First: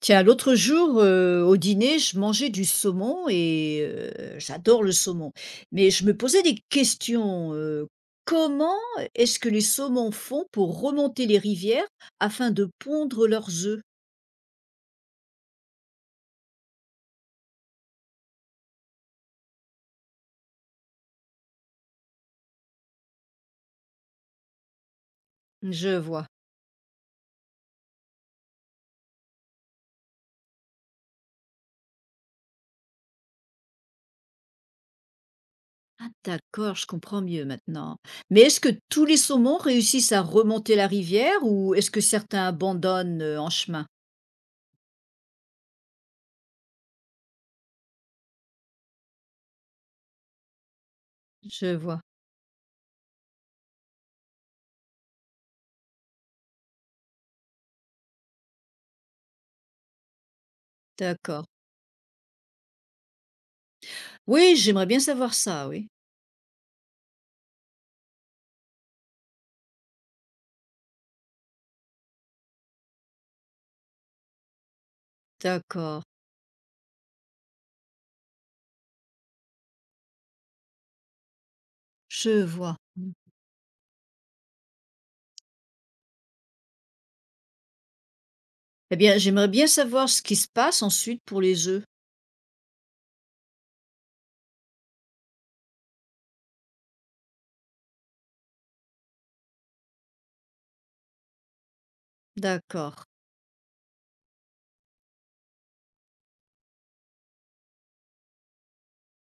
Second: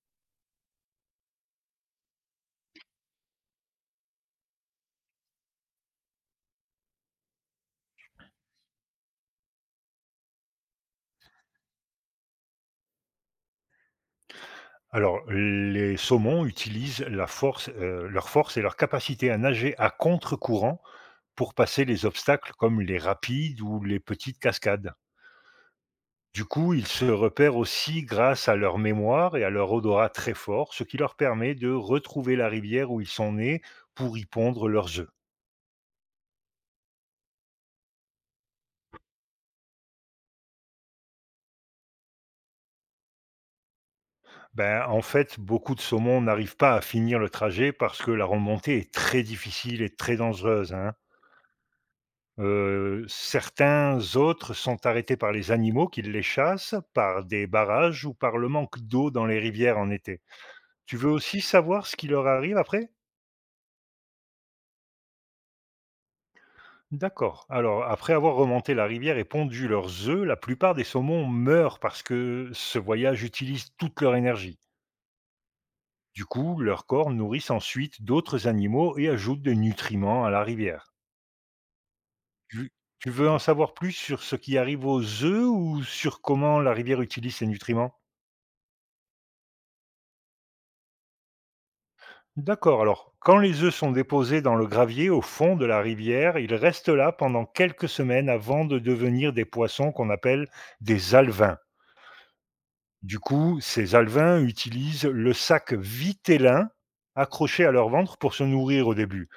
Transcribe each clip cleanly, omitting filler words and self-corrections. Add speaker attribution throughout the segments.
Speaker 1: Tiens, l'autre jour, au dîner, je mangeais du saumon et j'adore le saumon. Mais je me posais des questions, comment est-ce que les saumons font pour remonter les rivières afin de pondre leurs œufs?
Speaker 2: Alors, les saumons utilisent la force, leur force et leur capacité à nager à contre-courant pour passer les obstacles comme les rapides ou les petites cascades.
Speaker 1: Je vois.
Speaker 2: Du coup, ils se repèrent aussi grâce à leur mémoire et à leur odorat très fort, ce qui leur permet de retrouver la rivière où ils sont nés pour y pondre leurs œufs.
Speaker 1: Ah d'accord, je comprends mieux maintenant. Mais est-ce que tous les saumons réussissent à remonter la rivière ou est-ce que certains abandonnent, en chemin?
Speaker 2: Ben, en fait, beaucoup de saumons n'arrivent pas à finir le trajet parce que la remontée est très difficile et très dangereuse, hein.
Speaker 1: Je vois,
Speaker 2: Certains autres sont arrêtés par les animaux qui les chassent, par des barrages ou par le manque d'eau dans les rivières en été. Tu veux aussi
Speaker 1: d'accord.
Speaker 2: savoir ce qui leur arrive après?
Speaker 1: Oui, j'aimerais bien savoir ça, oui.
Speaker 2: D'accord. Alors, après avoir remonté la rivière et pondu leurs œufs, la plupart des saumons meurent parce que ce voyage utilise toute leur énergie.
Speaker 1: D'accord,
Speaker 2: Du coup, leurs corps nourrissent ensuite d'autres animaux et ajoutent des nutriments à la rivière.
Speaker 1: je
Speaker 2: Tu
Speaker 1: vois.
Speaker 2: tu veux en savoir plus sur ce qui arrive aux œufs ou sur comment la rivière utilise ces nutriments?
Speaker 1: Eh bien, j'aimerais bien savoir ce qui se passe ensuite pour les œufs.
Speaker 2: D'accord, alors quand les œufs sont déposés dans le gravier au fond de la rivière, ils restent là pendant quelques semaines avant de devenir des poissons qu'on appelle des alevins.
Speaker 1: D'accord,
Speaker 2: Du coup, ces alevins utilisent le sac vitellin accroché à leur ventre pour se nourrir au début.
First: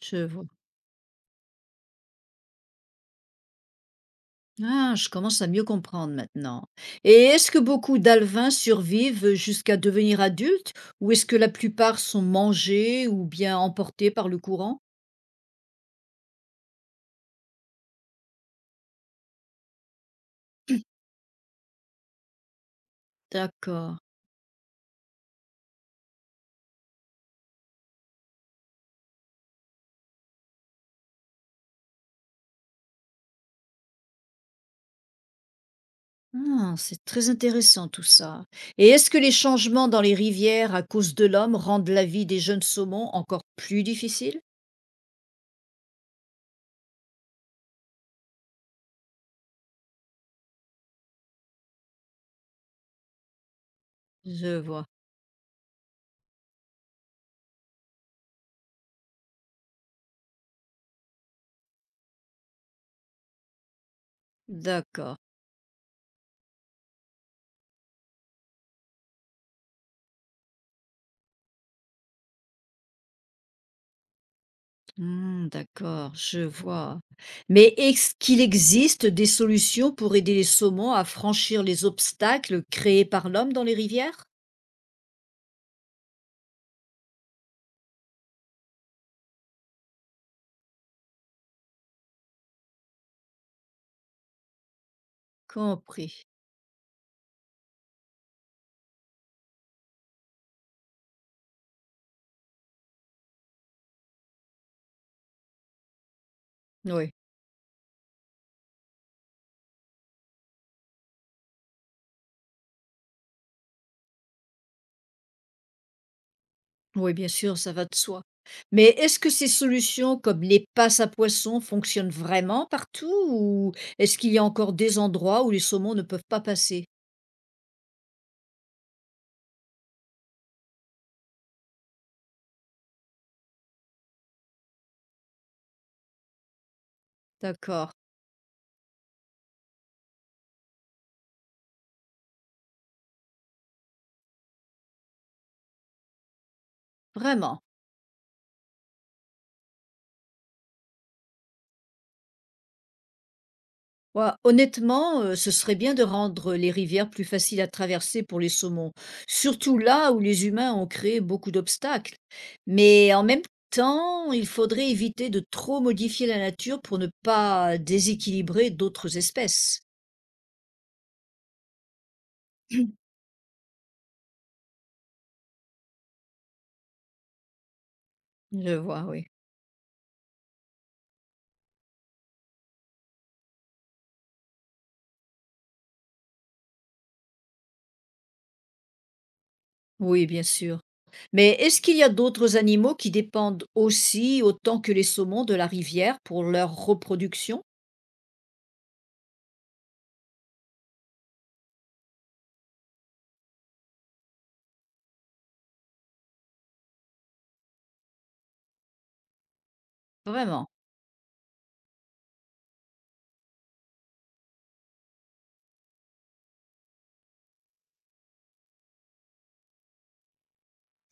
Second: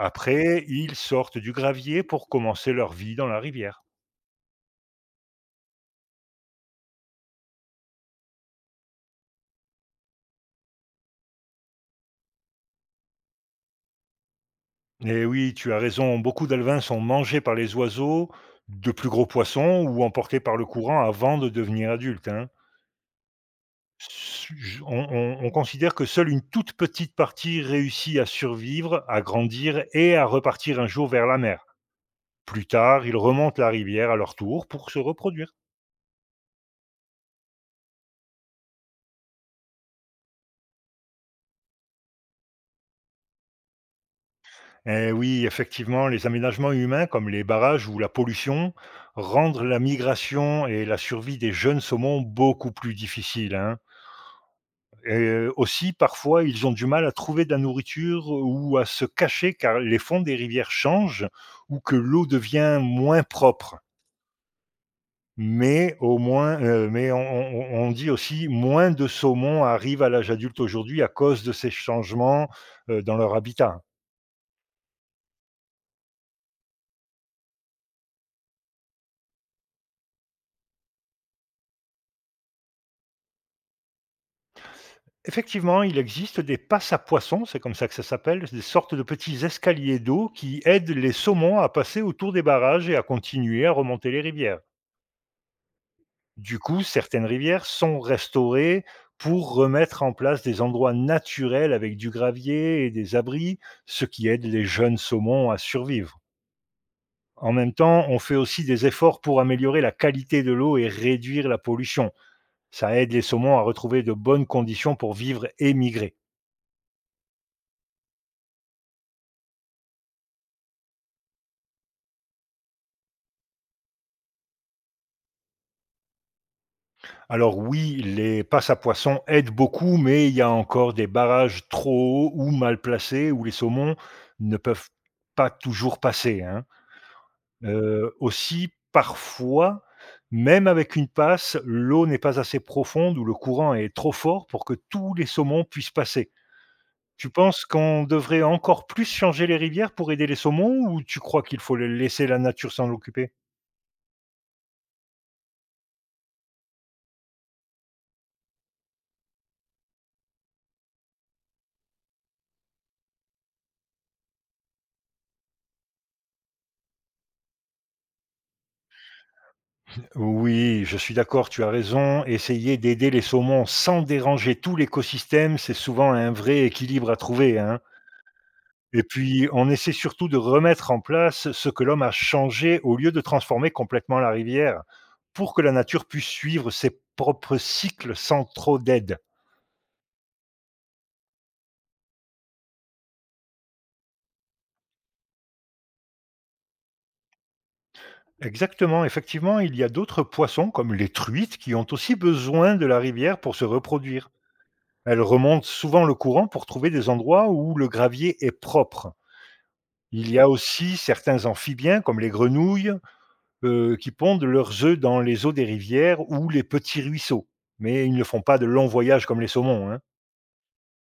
Speaker 1: je vois.
Speaker 2: ils sortent du gravier pour commencer leur vie dans la rivière.
Speaker 1: Ah, je commence à mieux comprendre maintenant. Et est-ce que beaucoup d'alevins survivent jusqu'à devenir adultes ou est-ce que la plupart sont mangés ou bien emportés par le courant?
Speaker 2: Et oui, tu as raison, beaucoup d'alevins sont mangés par les oiseaux, de plus gros poissons ou emportés par le courant avant de devenir adultes, hein.
Speaker 1: D'accord.
Speaker 2: Su On considère que seule une toute petite partie réussit à survivre, à grandir et à repartir un jour vers la mer. Plus tard, ils remontent la rivière à leur tour pour se reproduire.
Speaker 1: Ah, c'est très intéressant tout ça. Et est-ce que les changements dans les rivières à cause de l'homme rendent la vie des jeunes saumons encore plus difficile?
Speaker 2: Eh oui, effectivement, les aménagements humains comme les barrages ou la pollution rendent la migration et la survie des jeunes saumons beaucoup plus difficiles, hein.
Speaker 1: Je vois.
Speaker 2: Et aussi, parfois, ils ont du mal à trouver de la nourriture ou à se cacher car les fonds des rivières changent ou que l'eau devient moins propre.
Speaker 1: D'accord.
Speaker 2: Mais au moins, mais on dit aussi moins de saumons arrivent à l'âge adulte aujourd'hui à cause de ces changements, dans leur habitat.
Speaker 1: Mmh, d'accord, je vois. Mais est-ce qu'il existe des solutions pour aider les saumons à franchir les obstacles créés par l'homme dans les rivières?
Speaker 2: Effectivement, il existe des passes à poissons, c'est comme ça que ça s'appelle, des sortes de petits escaliers d'eau qui aident les saumons à passer autour des barrages et à continuer à remonter les rivières.
Speaker 1: Compris.
Speaker 2: Du coup, certaines rivières sont restaurées pour remettre en place des endroits naturels avec du gravier et des abris, ce qui aide les jeunes saumons à survivre.
Speaker 1: Oui,
Speaker 2: En même temps, on fait aussi des efforts pour améliorer la qualité de l'eau et réduire la pollution. Ça aide les saumons à retrouver de bonnes conditions pour vivre et migrer.
Speaker 1: oui, bien sûr, ça va de soi. Mais est-ce que ces solutions, comme les passes à poissons, fonctionnent vraiment partout ou est-ce qu'il y a encore des endroits où les saumons ne peuvent pas passer?
Speaker 2: Alors oui, les passes à poissons aident beaucoup, mais il y a encore des barrages trop hauts ou mal placés où les saumons ne peuvent pas toujours passer, hein.
Speaker 1: D'accord,
Speaker 2: Aussi, parfois, même avec une passe, l'eau n'est pas assez profonde ou le courant est trop fort pour que tous les saumons puissent passer. Tu
Speaker 1: vraiment.
Speaker 2: penses qu'on devrait encore plus changer les rivières pour aider les saumons ou tu crois qu'il faut laisser la nature s'en occuper?
Speaker 1: Ouah, honnêtement, ce serait bien de rendre les rivières plus faciles à traverser pour les saumons, surtout là où les humains ont créé beaucoup d'obstacles. Mais en même temps, il faudrait éviter de trop modifier la nature pour ne pas déséquilibrer d'autres espèces.
Speaker 2: Oui, je suis d'accord, tu as raison. Essayer d'aider les saumons sans déranger tout l'écosystème, c'est souvent un vrai équilibre à trouver, hein.
Speaker 1: Je
Speaker 2: Et
Speaker 1: vois, oui.
Speaker 2: puis, on essaie surtout de remettre en place ce que l'homme a changé au lieu de transformer complètement la rivière pour que la nature puisse suivre ses propres cycles sans trop d'aide.
Speaker 1: Oui, bien sûr. Mais est-ce qu'il y a d'autres animaux qui dépendent aussi, autant que les saumons, de la rivière pour leur reproduction?
Speaker 2: Exactement, effectivement, il y a d'autres poissons comme les truites qui ont aussi besoin de la rivière pour se reproduire. Elles remontent souvent le courant pour trouver des endroits où le gravier est propre. Il y a
Speaker 1: Vraiment?
Speaker 2: aussi certains amphibiens comme les grenouilles qui pondent leurs œufs dans les eaux des rivières ou les petits ruisseaux. Mais ils ne font pas de longs voyages comme les saumons, hein.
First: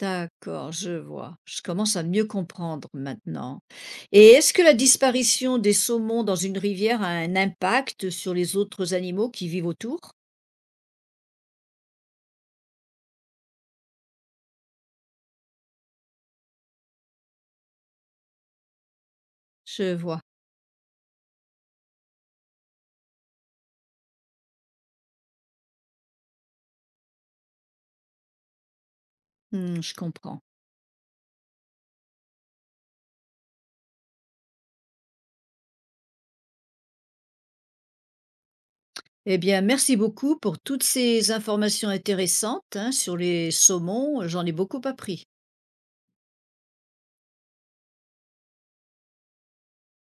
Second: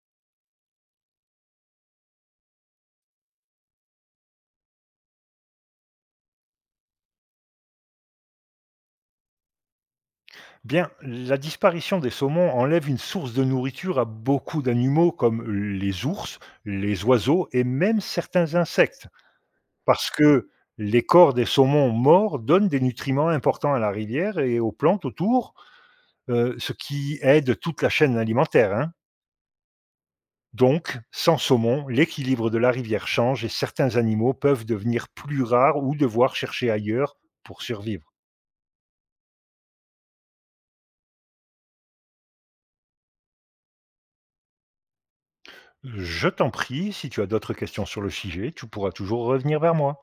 Speaker 1: D'accord, je vois. Je commence à mieux comprendre maintenant. Et est-ce que la disparition des saumons dans une rivière a un impact sur les autres animaux qui vivent autour?
Speaker 2: Bien, la disparition des saumons enlève une source de nourriture à beaucoup d'animaux comme les ours, les oiseaux et même certains insectes.
Speaker 1: Je
Speaker 2: Parce
Speaker 1: vois.
Speaker 2: que les corps des saumons morts donnent des nutriments importants à la rivière et aux plantes autour, ce qui aide toute la chaîne alimentaire, hein.
Speaker 1: Hmm, je comprends.
Speaker 2: Donc, sans saumon, l'équilibre de la rivière change et certains animaux peuvent devenir plus rares ou devoir chercher ailleurs pour survivre.
Speaker 1: Eh bien, merci beaucoup pour toutes ces informations intéressantes, hein, sur les saumons. J'en ai beaucoup appris.
Speaker 2: Je t'en prie, si tu as d'autres questions sur le sujet, tu pourras toujours revenir vers moi.